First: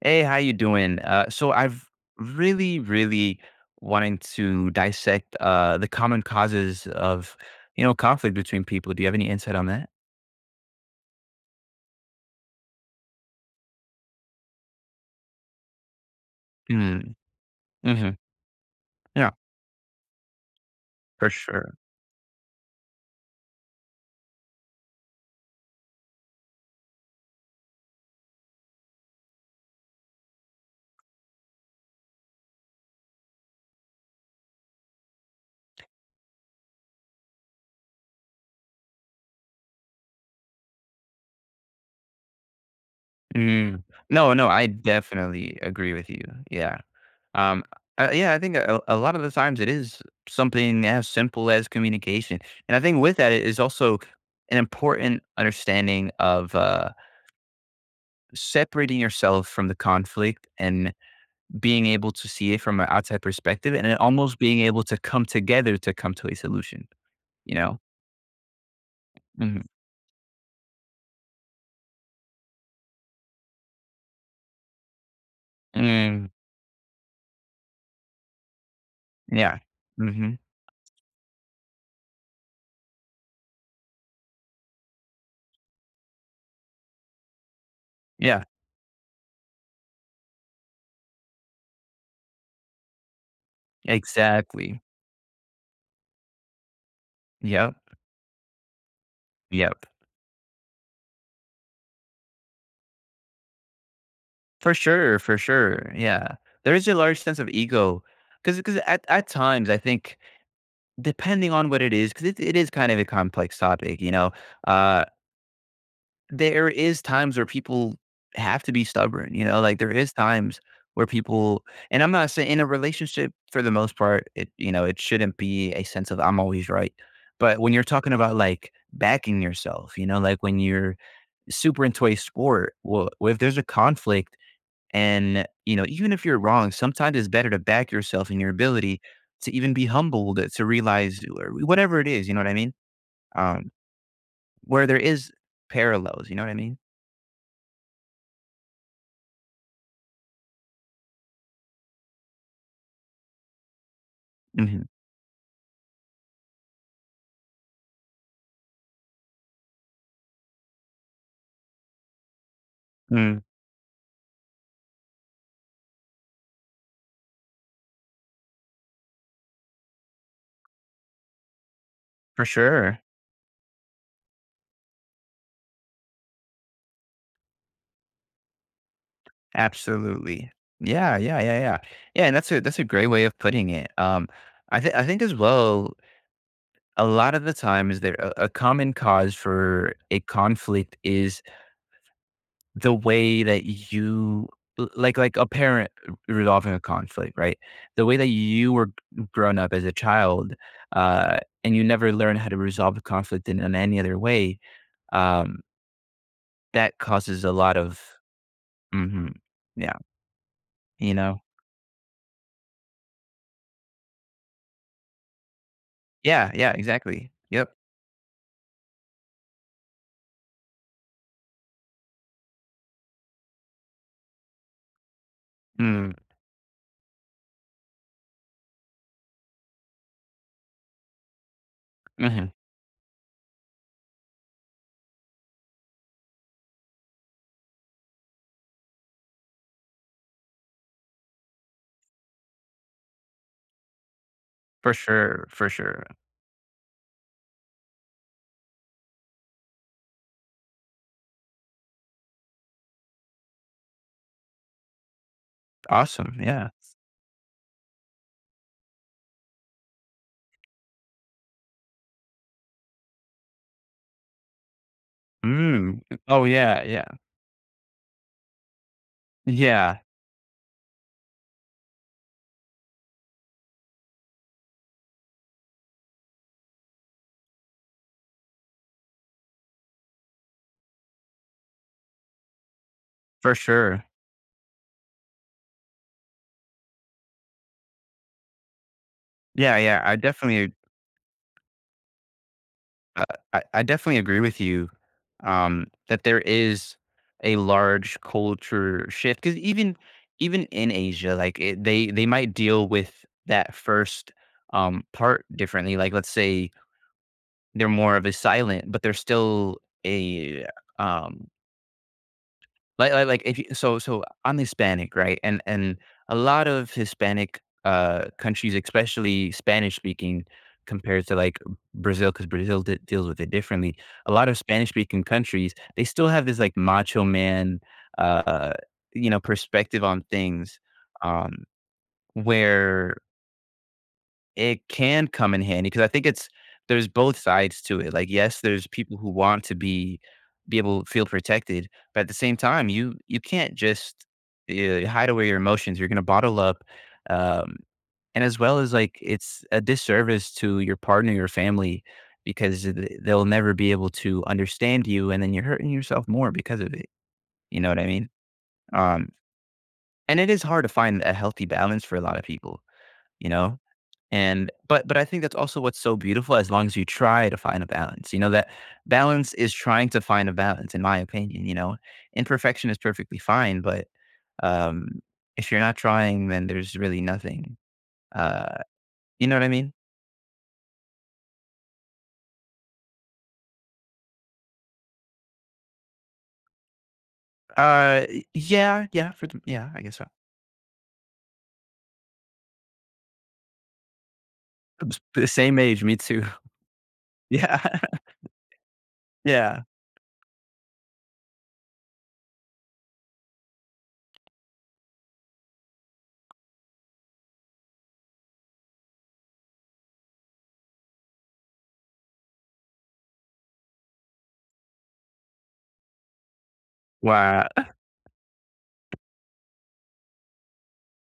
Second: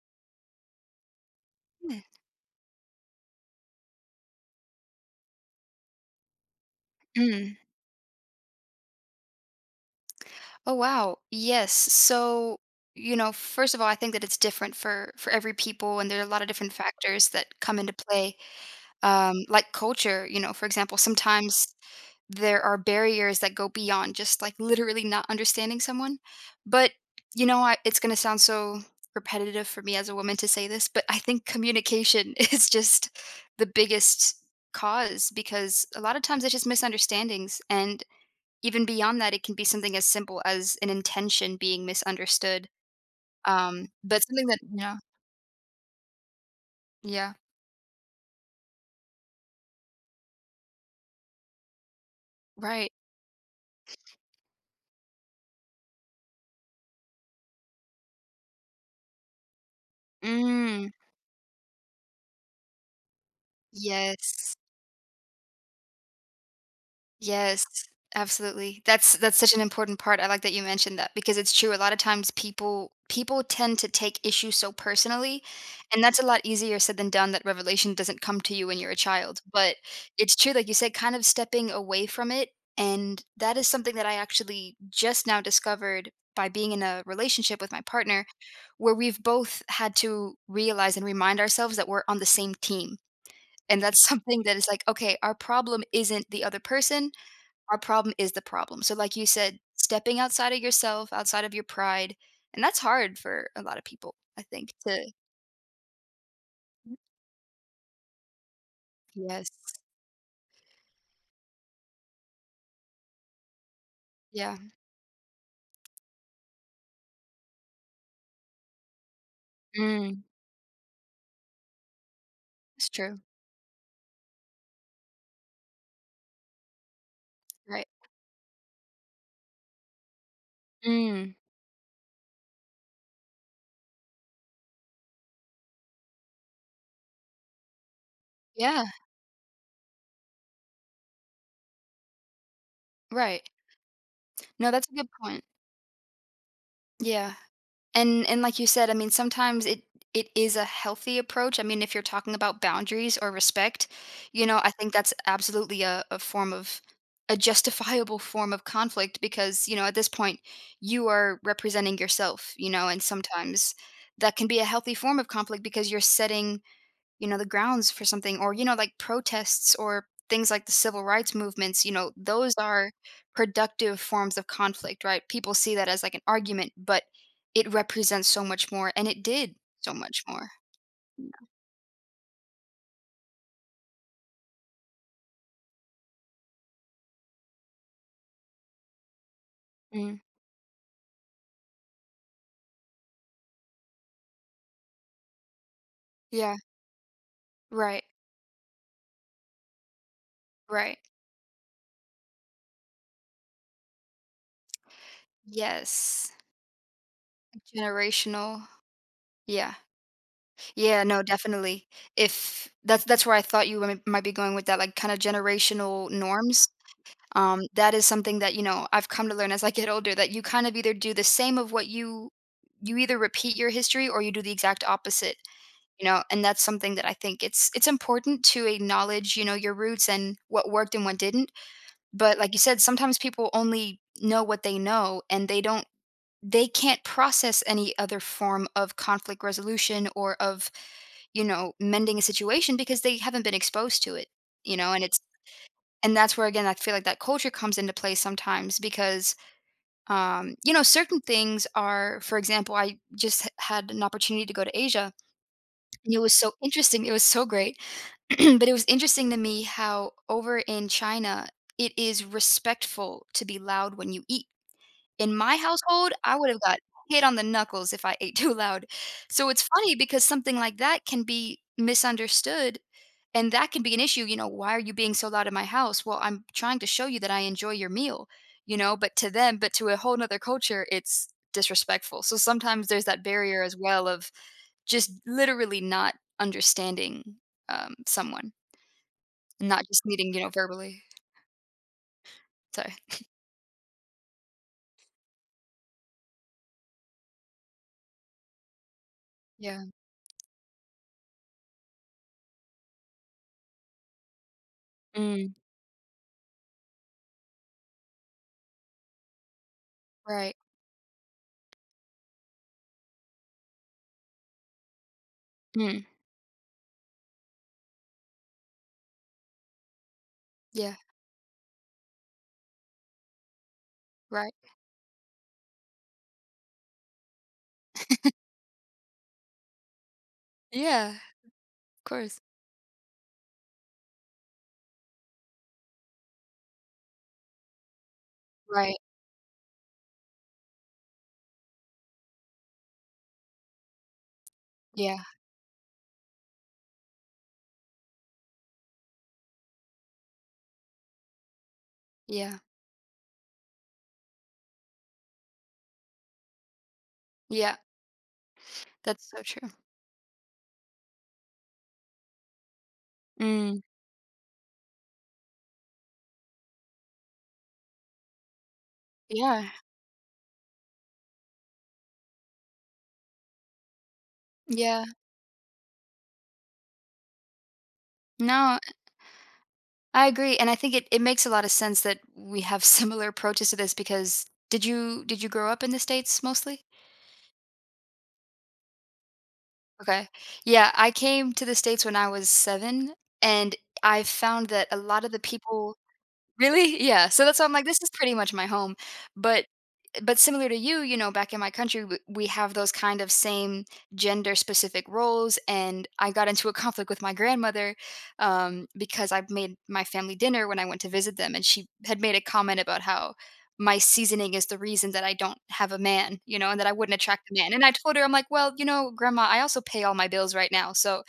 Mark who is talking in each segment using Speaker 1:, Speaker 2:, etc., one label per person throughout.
Speaker 1: Hey, how you doing? So I've
Speaker 2: Mm,
Speaker 1: really, really wanting to dissect the common causes of,
Speaker 2: mm.
Speaker 1: you know, conflict between people. Do you have any insight on that?
Speaker 2: Oh wow. Yes. So, first of all, I think that it's different for every people and there are a lot of different
Speaker 1: Mm,
Speaker 2: factors that come into
Speaker 1: hmm.
Speaker 2: play.
Speaker 1: Yeah,
Speaker 2: Like culture, for example,
Speaker 1: for
Speaker 2: sometimes
Speaker 1: sure.
Speaker 2: there are barriers that go beyond just like literally not understanding someone. But, it's going to sound so repetitive for me as a woman to say this, but I think communication is just the biggest cause because a lot of times it's just misunderstandings. And even beyond that, it can be something as simple as an intention being misunderstood,
Speaker 1: Mm.
Speaker 2: but
Speaker 1: No,
Speaker 2: something
Speaker 1: no,
Speaker 2: that
Speaker 1: I
Speaker 2: yeah,
Speaker 1: definitely agree with you. Yeah.
Speaker 2: yeah,
Speaker 1: Um, yeah, I think a lot of the times it is something as simple as communication. And I
Speaker 2: right.
Speaker 1: think with that it is also an important understanding of separating yourself from the conflict
Speaker 2: Mm,
Speaker 1: and being able to see it from an outside perspective and then almost
Speaker 2: yes.
Speaker 1: being able to come together to come to a solution, you
Speaker 2: Yes,
Speaker 1: know?
Speaker 2: absolutely. That's such an
Speaker 1: Mhm.
Speaker 2: important part. I like that you mentioned that because it's true. A lot of times people tend to take issues so personally, and that's
Speaker 1: Mm,
Speaker 2: a lot easier said than done. That revelation doesn't come to you when you're a child,
Speaker 1: yeah.
Speaker 2: but it's
Speaker 1: Mhm.
Speaker 2: true, like you said, kind of stepping away from it. And that is something that I actually just now discovered by being in a relationship with my partner,
Speaker 1: Yeah.
Speaker 2: where we've both had to realize and remind ourselves that we're on the same team. And that's something that is
Speaker 1: Exactly.
Speaker 2: like, okay, our problem isn't the other person.
Speaker 1: Yep.
Speaker 2: Our problem is the problem. So, like you said,
Speaker 1: Yep.
Speaker 2: stepping outside of yourself, outside of your pride, and that's hard for a lot of people, I think,
Speaker 1: For
Speaker 2: to
Speaker 1: sure. For sure. Yeah. There is a large sense of ego because at
Speaker 2: Yes.
Speaker 1: times I think depending on what it is, because it is kind of a complex topic, you know,
Speaker 2: Yeah.
Speaker 1: uh, there is times where people have to be stubborn, you know, like there is
Speaker 2: Mm.
Speaker 1: times where people, and I'm not saying in a
Speaker 2: It's true.
Speaker 1: relationship for the most part, it you know, it shouldn't be a sense of I'm always right. But when you're
Speaker 2: Right.
Speaker 1: talking about like backing yourself, you know, like when you're
Speaker 2: Mm.
Speaker 1: super into a sport, well, if there's a conflict and, you know, even if you're wrong, sometimes it's better to back yourself in your
Speaker 2: Yeah.
Speaker 1: ability to even be humbled, to realize or whatever it is, you know what I mean?
Speaker 2: Right.
Speaker 1: Um,
Speaker 2: No,
Speaker 1: where
Speaker 2: that's a
Speaker 1: there
Speaker 2: good
Speaker 1: is
Speaker 2: point.
Speaker 1: parallels, you know what I mean?
Speaker 2: Yeah. And like you said, I mean, sometimes it is a healthy approach. I mean, if you're talking about boundaries or respect, you know, I
Speaker 1: Mhm.
Speaker 2: think that's absolutely a form of a justifiable form of conflict because, you know, at this point you are representing yourself, you know, and
Speaker 1: Mm,
Speaker 2: sometimes that can be a healthy form of conflict because you're setting the grounds for something or, you know, like protests or things like the civil rights movements, you know,
Speaker 1: for
Speaker 2: those are
Speaker 1: sure.
Speaker 2: productive forms of conflict, right? People see that as like an argument, but it represents so much more and it did so much more.
Speaker 1: Absolutely. Yeah,
Speaker 2: Yeah.
Speaker 1: yeah, yeah, yeah. Yeah, and that's a great way of putting it. I think as well, a lot of the times there a common cause for a
Speaker 2: Mm.
Speaker 1: conflict is the way that you like a parent
Speaker 2: Yeah.
Speaker 1: resolving a conflict, right?
Speaker 2: Right.
Speaker 1: The way that you were grown up as a child,
Speaker 2: Right.
Speaker 1: and you never learn how to resolve a conflict in any other way, um,
Speaker 2: Yes.
Speaker 1: that causes a lot of,
Speaker 2: Generational.
Speaker 1: hmm,
Speaker 2: Yeah.
Speaker 1: yeah,
Speaker 2: Yeah,
Speaker 1: you
Speaker 2: no,
Speaker 1: know.
Speaker 2: definitely. If that's where I thought you might be going with that, like kind of generational
Speaker 1: Yeah,
Speaker 2: norms.
Speaker 1: yeah, exactly. Yep.
Speaker 2: That is something that, I've come to learn as I get older that you kind of either do the same of what you either repeat your history or you do the exact opposite, you
Speaker 1: Mm,
Speaker 2: know, and that's something that I think it's important to acknowledge, you know, your roots and what worked and what didn't. But
Speaker 1: mhm.
Speaker 2: like you said, sometimes people only know what they know and they can't process any other form of conflict resolution or of, you know, mending a situation because they haven't been exposed to it. you
Speaker 1: For
Speaker 2: know and it's
Speaker 1: sure, for sure.
Speaker 2: and that's where, again, I feel like that culture comes into play sometimes because certain things are, for example, I just had an opportunity to go to Asia, and it was
Speaker 1: Awesome,
Speaker 2: so
Speaker 1: yeah.
Speaker 2: interesting. It was so great. But it was interesting to me how over in China it is respectful to be loud when you eat. In my
Speaker 1: Mm.
Speaker 2: household I
Speaker 1: Oh,
Speaker 2: would have got
Speaker 1: yeah, yeah.
Speaker 2: hit on the knuckles if I ate too loud. So it's funny
Speaker 1: Yeah,
Speaker 2: because something like that can be misunderstood, and that can be an issue. You know, why are you being so loud in my house? Well, I'm trying to show you that I enjoy your meal, you know, but to a whole nother culture it's disrespectful. So sometimes there's that
Speaker 1: for
Speaker 2: barrier as
Speaker 1: sure.
Speaker 2: well of just literally not understanding, someone.
Speaker 1: Yeah,
Speaker 2: Not
Speaker 1: yeah,
Speaker 2: just
Speaker 1: I
Speaker 2: meeting,
Speaker 1: definitely
Speaker 2: verbally. So
Speaker 1: uh, I definitely agree with you, that there is a large culture shift because
Speaker 2: yeah.
Speaker 1: even even in Asia, like, it they might deal with that first, part
Speaker 2: Mm,
Speaker 1: differently, like, let's say they're more of a silent, but they're still
Speaker 2: right.
Speaker 1: a, um. Like, if you so I'm Hispanic, right? And
Speaker 2: Mm,
Speaker 1: a lot of Hispanic, countries, especially Spanish-speaking,
Speaker 2: yeah.
Speaker 1: compared to, like, Brazil, because Brazil de deals with it differently. A lot
Speaker 2: Right.
Speaker 1: of Spanish-speaking countries, they still have this, like, macho man, uh, you know, perspective on things,
Speaker 2: Yeah, of
Speaker 1: um,
Speaker 2: course.
Speaker 1: where it can come in handy because I think it's there's both sides to it. Like, yes, there's
Speaker 2: Right.
Speaker 1: people who want to be able to feel protected, but at the same time, you can't just,
Speaker 2: Yeah,
Speaker 1: hide away your emotions. You're gonna bottle up, um, and as well as, like, it's a disservice to your partner, your family,
Speaker 2: yeah,
Speaker 1: because th they'll never be able to understand you, and then you're hurting yourself more because of it.
Speaker 2: yeah.
Speaker 1: You know what I mean? Um,
Speaker 2: That's so true.
Speaker 1: and it is hard to find a healthy balance for a lot of people, you know?
Speaker 2: Mm,
Speaker 1: And but I think that's also what's so beautiful as long as you try to find a balance. You know, that balance
Speaker 2: yeah,
Speaker 1: is trying to find a balance, in my opinion, you know. Imperfection is perfectly fine, but
Speaker 2: yeah.
Speaker 1: um, if you're not trying, then there's really nothing. Uh,
Speaker 2: No,
Speaker 1: you know what I mean?
Speaker 2: I agree, and I think it, it makes a lot of sense that we have similar approaches to this because did you grow up in the States mostly?
Speaker 1: Uh, yeah, yeah, for the, yeah, I guess so.
Speaker 2: Okay. Yeah, I came to the States when I was 7, and I found that a lot of the
Speaker 1: The same
Speaker 2: people.
Speaker 1: age, me too.
Speaker 2: Really? Yeah, so that's why I'm
Speaker 1: Yeah.
Speaker 2: like, this is pretty much my home, but
Speaker 1: Yeah.
Speaker 2: but similar to you, you know, back in my country, w we have those kind of same gender-specific roles, and I got into a conflict with my grandmother, because I made my family dinner when I went to visit them, and she had made a comment about how my seasoning is the reason that I don't have a man, you know, and that I wouldn't attract a
Speaker 1: Wow.
Speaker 2: man, and I told her, I'm like, "Well, you know, grandma, I also pay all my bills right now, so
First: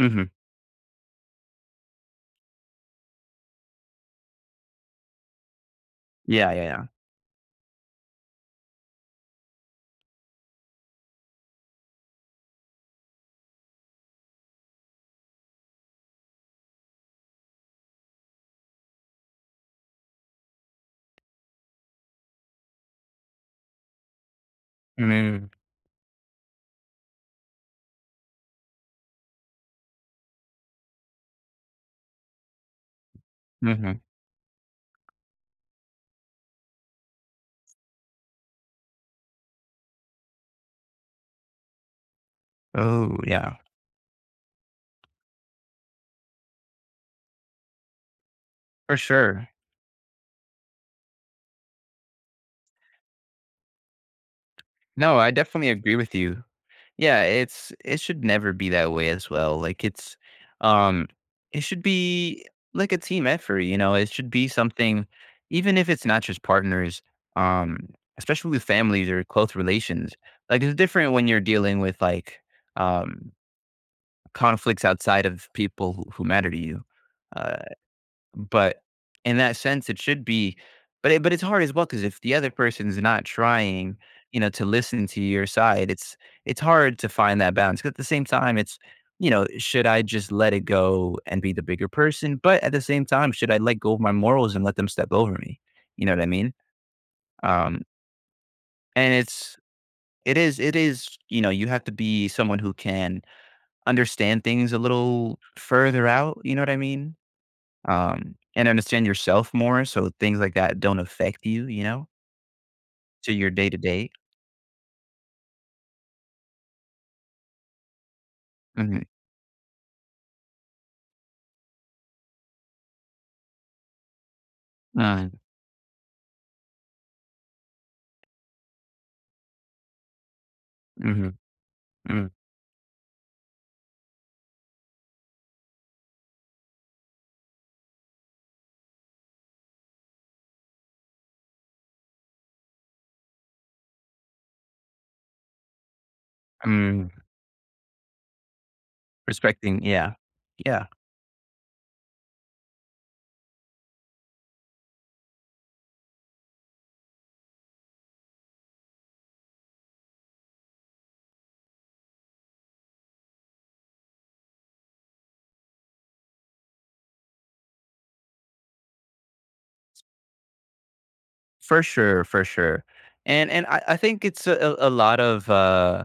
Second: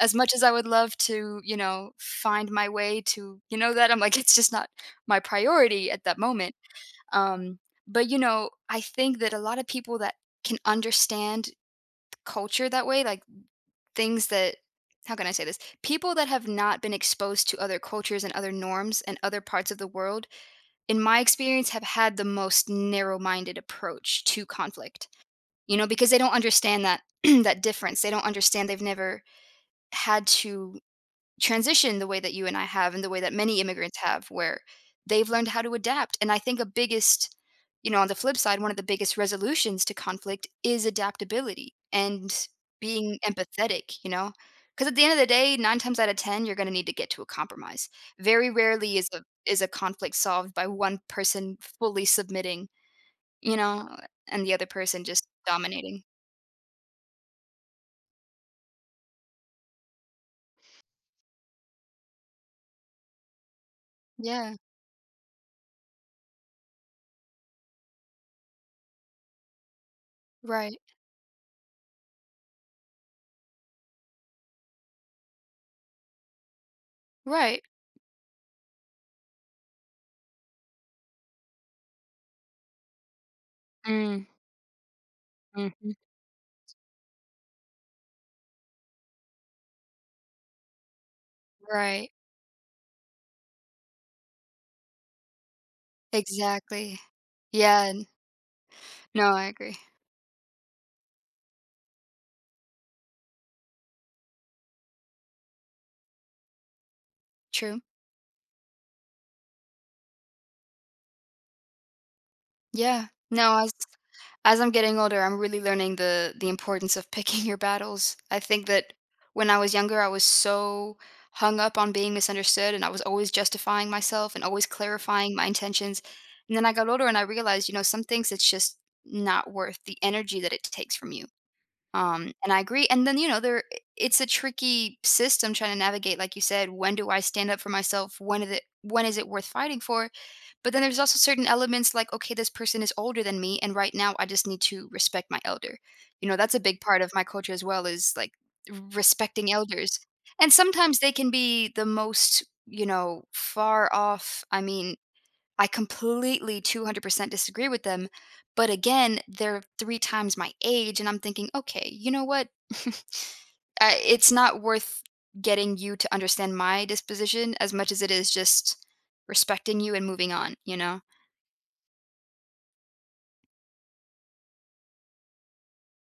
Speaker 2: as much as I would love to, you know, find my way to, you know, that I'm like," it's just not my priority at that
Speaker 1: Yeah,
Speaker 2: moment.
Speaker 1: yeah, yeah.
Speaker 2: Um, but you know, I think that a lot of people that can understand culture that way, like things that, how can I say this? People that have not been exposed to other cultures and other norms and other parts of the world, in my experience, have had the most narrow-minded approach to conflict.
Speaker 1: Mm-hmm.
Speaker 2: You know, because they don't understand that that difference. They don't understand. They've never had to transition the way that you and I have and the way that many immigrants have, where they've learned how to adapt. And I think you know, on the flip side, one of the biggest resolutions to conflict is adaptability and
Speaker 1: Oh,
Speaker 2: being
Speaker 1: yeah.
Speaker 2: empathetic, you know? Because at the end of the day, nine times out of ten, you're going to need to get to a compromise. Very
Speaker 1: For
Speaker 2: rarely is a
Speaker 1: sure.
Speaker 2: is a conflict solved by one person fully submitting, you know, and the other person
Speaker 1: No,
Speaker 2: just
Speaker 1: I definitely agree
Speaker 2: dominating.
Speaker 1: with you. Yeah, it should never be that way as well. Like it's um, it should be like a team effort, you know. It should be
Speaker 2: Yeah,
Speaker 1: something even if it's not just partners, um, especially with families or close relations. Like it's
Speaker 2: right,
Speaker 1: different when you're dealing with like um, conflicts outside of people who matter to you. Uh,
Speaker 2: right,
Speaker 1: but in that sense, it should be, but it's hard as well because if the other person's not trying,
Speaker 2: mm,
Speaker 1: you know, to listen to your side,
Speaker 2: mhm,
Speaker 1: it's hard to find that balance. 'Cause at the same time, it's, you know, should I just let it go and be the bigger
Speaker 2: right.
Speaker 1: person? But at the same time, should I let go of my morals and let them step over me? You know what I mean?
Speaker 2: Exactly.
Speaker 1: Um,
Speaker 2: Yeah, and
Speaker 1: and
Speaker 2: no, I
Speaker 1: it's
Speaker 2: agree.
Speaker 1: it is, you know, you have to be someone who can understand things a little further out, you know what I mean?
Speaker 2: True.
Speaker 1: Um, and understand yourself more so things like that don't affect you, you know,
Speaker 2: Yeah.
Speaker 1: to your
Speaker 2: No,
Speaker 1: day
Speaker 2: as
Speaker 1: to day.
Speaker 2: as I'm getting older, I'm really learning the importance of picking your battles. I think that
Speaker 1: Mhm.
Speaker 2: when I was younger, I was so hung up on being misunderstood and I was always justifying myself and always
Speaker 1: Uh,
Speaker 2: clarifying my intentions. And then I got older and I realized, you know, some things it's just not worth the energy that it takes from you.
Speaker 1: mhm, mm,
Speaker 2: And I agree. And then, you know, there it's a tricky system trying to navigate, like you said, when do I stand up for myself? When is it worth fighting for? But then there's also certain elements like, okay, this person is older than me, and right now I just need to respect my elder. You know, that's a big part of
Speaker 1: mm.
Speaker 2: my culture as well, is like respecting
Speaker 1: Respecting,
Speaker 2: elders.
Speaker 1: yeah,
Speaker 2: And
Speaker 1: yeah,
Speaker 2: sometimes they can be the most, you know, far off. I mean, I completely 200% disagree with them, but again, they're 3 times my age, and I'm thinking, "Okay, you know what? I It's not worth getting you to understand my disposition as much as it is just respecting you and moving on," you know?
Speaker 1: for sure, for sure. And I think it's a lot of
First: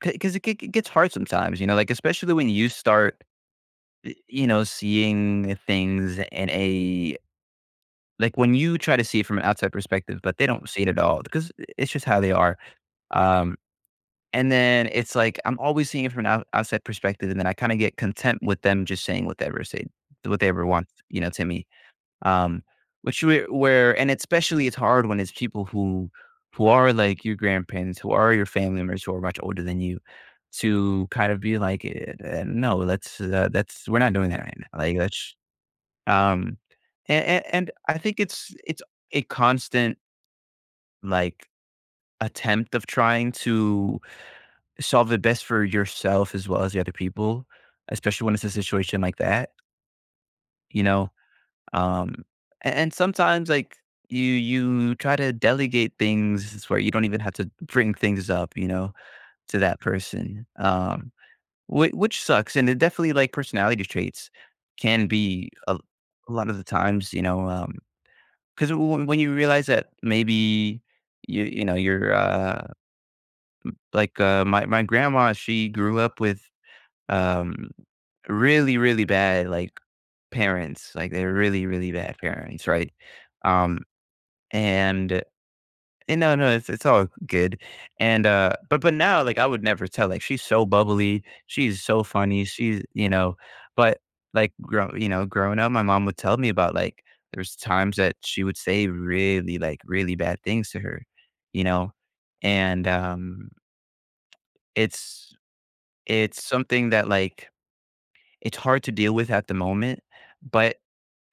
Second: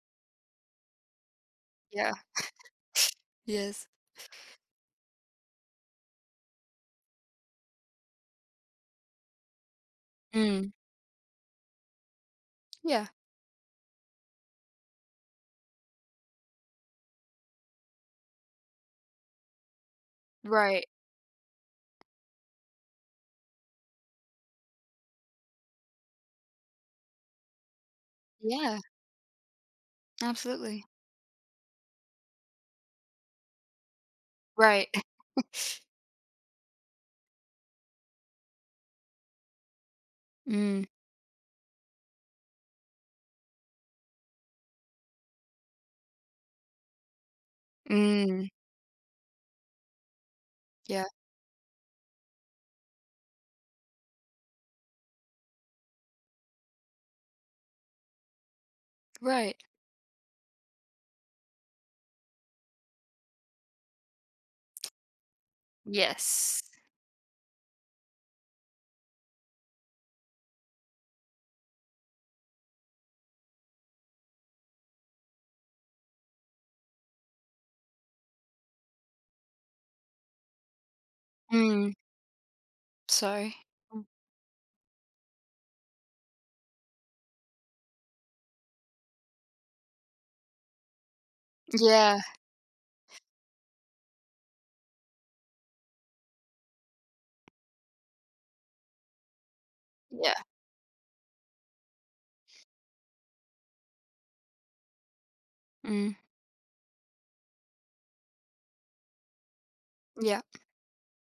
Speaker 1: because it gets hard sometimes, you know, like
Speaker 2: Yeah.
Speaker 1: especially when you start,
Speaker 2: Yes.
Speaker 1: you know, seeing things in a, like when you try to see it from an outside perspective, but they don't
Speaker 2: Mm.
Speaker 1: see it at all because it's just how they are.
Speaker 2: Yeah.
Speaker 1: Um, And then it's like I'm always seeing it from an outside perspective, and then I kinda get content with them just saying whatever say whatever want,
Speaker 2: Right.
Speaker 1: you know, to me. Um, which where and especially it's hard when it's people who are like your grandparents, who are your family
Speaker 2: Yeah,
Speaker 1: members who are much older than you,
Speaker 2: absolutely.
Speaker 1: to kind of be like, "Eh, no, let's, that's we're not doing that right now."
Speaker 2: Right.
Speaker 1: Like, that's, um, and I think it's a constant,
Speaker 2: Mm.
Speaker 1: like, attempt of trying to solve the best for yourself as well as the other people, especially when it's
Speaker 2: Mm.
Speaker 1: a situation like that, you
Speaker 2: Yeah.
Speaker 1: know? Um, and sometimes like you try to delegate things where you don't even have to bring things up, you know,
Speaker 2: Right.
Speaker 1: to that person. Which sucks. And it definitely like personality traits can be a lot of
Speaker 2: Yes.
Speaker 1: the times, you know, cause when you realize that maybe you know, you're, like, my grandma, she grew up with, um, really, really bad, like, parents, like, they're really, really
Speaker 2: Mm.
Speaker 1: bad parents, right?
Speaker 2: Sorry.
Speaker 1: Um, and and no, no, it's all good, and, uh, but now, like, I would never tell, like, she's so bubbly, she's so
Speaker 2: Yeah.
Speaker 1: funny, she's you know, but, like, grow you know, growing up, my mom would tell me about, like, there's times that she would say really, like, really
Speaker 2: Yeah.
Speaker 1: bad things to her, you know? And, it's
Speaker 2: Mm.
Speaker 1: it's something that, like, it's hard to deal with at the moment,
Speaker 2: Yeah.
Speaker 1: but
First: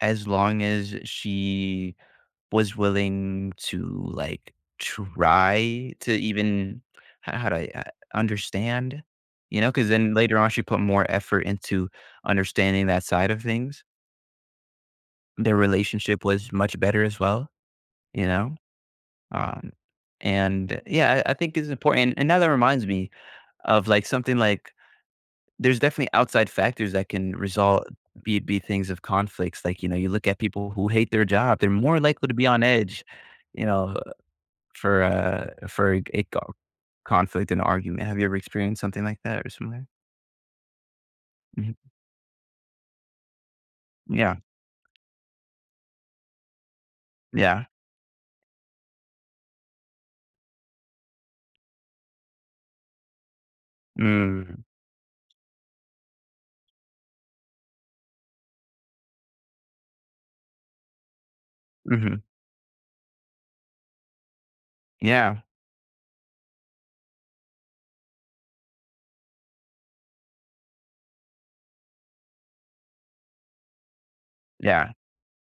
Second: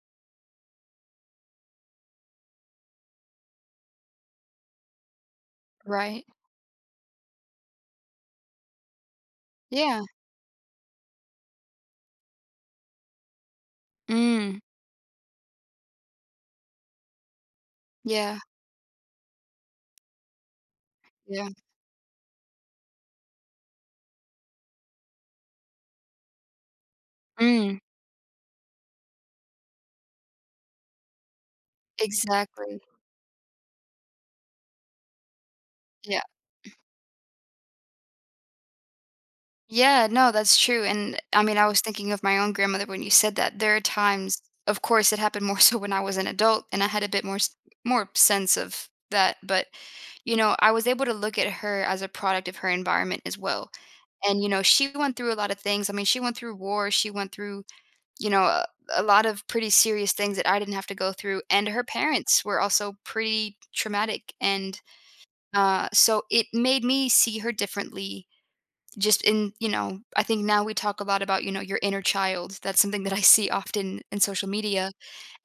Speaker 1: as long as she was willing to like try to
Speaker 2: Right.
Speaker 1: even how do I understand, you know, because
Speaker 2: Yeah.
Speaker 1: then later on she put more effort into understanding that side of things.
Speaker 2: Mm.
Speaker 1: Their relationship was much better as well, you
Speaker 2: Yeah,
Speaker 1: know. Um, and yeah, I
Speaker 2: yeah.
Speaker 1: think it's important. And now that reminds me of like something like, there's definitely outside factors that can
Speaker 2: Mm,
Speaker 1: result be things of conflicts, like, you know, you look at people who hate their job, they're more likely to be on
Speaker 2: exactly.
Speaker 1: edge, you know, for
Speaker 2: Yeah.
Speaker 1: a co conflict and argument. Have you ever experienced something like that or similar?
Speaker 2: Yeah, no, that's true, and, I mean, I
Speaker 1: Mhm.
Speaker 2: was thinking of my own grandmother when you said that. There are
Speaker 1: Yeah,
Speaker 2: times, of course, it happened more so when I was an adult, and I had a bit more s
Speaker 1: yeah.
Speaker 2: more sense of that, but, you know, I was able to look at her as a product of her environment as well, and, you know,
Speaker 1: Mm,
Speaker 2: she went through a lot of things. I mean, she went through war, she went through, you know, a lot of pretty serious things that I didn't have to go through, and her
Speaker 1: mhm.
Speaker 2: parents were also pretty traumatic, and
Speaker 1: Yeah,
Speaker 2: so it made me see her differently. You know, I think now we talk a lot about, you know, your inner child. That's something that I see often in social media.
Speaker 1: yeah.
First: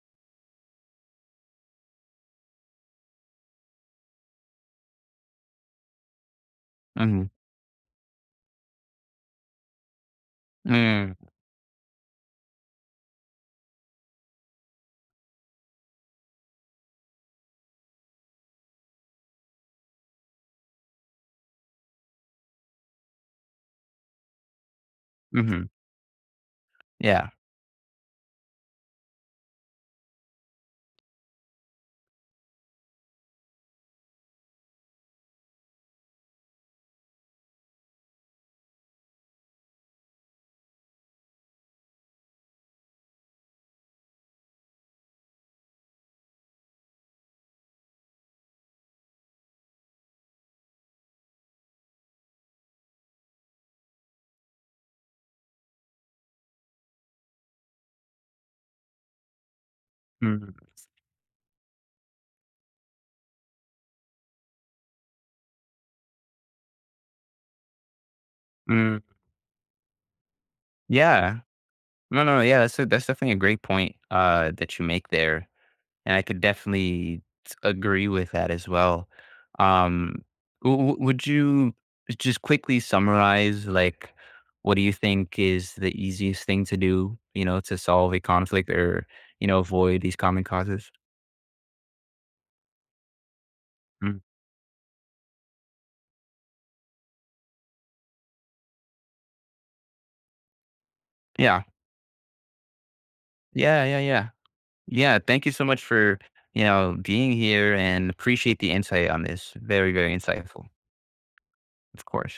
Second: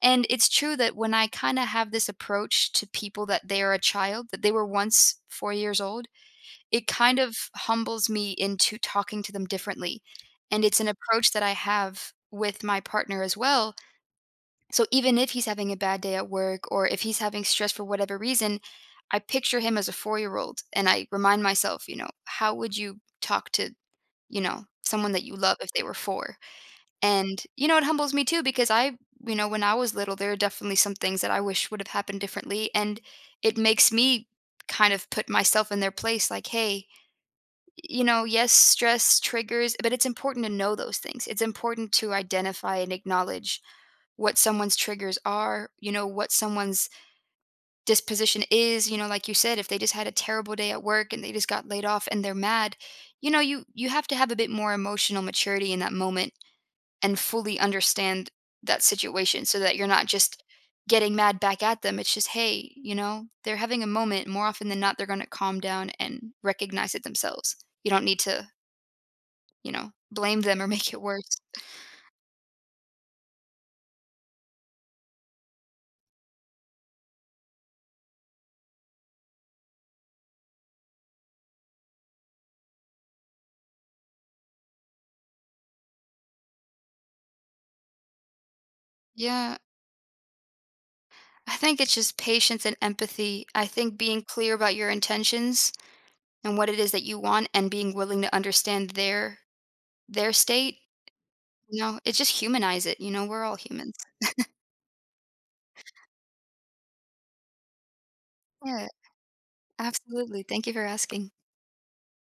Speaker 2: And it's true that when I kind of have this approach to people that they are a child, that they were once 4 years old, it kind
Speaker 1: Mhm.
Speaker 2: of humbles me into talking to them differently. And it's an
Speaker 1: Mm,
Speaker 2: approach that I have with my partner as well, so even if he's having a bad day at work or if he's having stress for whatever reason, I picture him as a 4-year-old and I remind myself, you know, how would you talk to, you know, someone that you love
Speaker 1: mhm.
Speaker 2: if they were 4?
Speaker 1: Yeah.
Speaker 2: And you know, it humbles me too because you know, when I was little, there are definitely some things that I wish would have happened differently, and it makes me kind of put myself in their place like, hey, you know, yes, stress triggers, but it's important to know those things. It's important to identify and acknowledge what someone's triggers are, you know, what someone's disposition is, you know, like you said, if they just had a terrible day at work and they just got laid off and they're mad, you know, you have to have a bit more emotional maturity in that moment and fully understand that situation so that you're not just
Speaker 1: Mm,
Speaker 2: getting mad back at them. It's just, hey, you know, they're having a moment. More often than not, they're going to calm down and recognize it themselves. You don't need to,
Speaker 1: mm.
Speaker 2: you know, blame them or make it worse.
Speaker 1: Yeah. No, no, yeah, that's a that's definitely a great point, that you make there. And I could definitely agree with that as well. Um, would you just quickly summarize, like, what do you think is the easiest thing to do, you know, to solve a conflict or, you
Speaker 2: Yeah.
Speaker 1: know, avoid these common causes?
Speaker 2: I think it's just patience and empathy. I think
Speaker 1: Mm.
Speaker 2: being clear about your intentions and what it is that you want and being willing to understand their state,
Speaker 1: Yeah.
Speaker 2: you know, it just humanize it, you know, we're all
Speaker 1: Yeah.
Speaker 2: humans.
Speaker 1: Yeah. Yeah. Yeah. Thank you so much for, you know, being here and appreciate the
Speaker 2: Yeah,
Speaker 1: insight on this. Very, very
Speaker 2: absolutely.
Speaker 1: insightful,
Speaker 2: Thank you for asking.
Speaker 1: of course.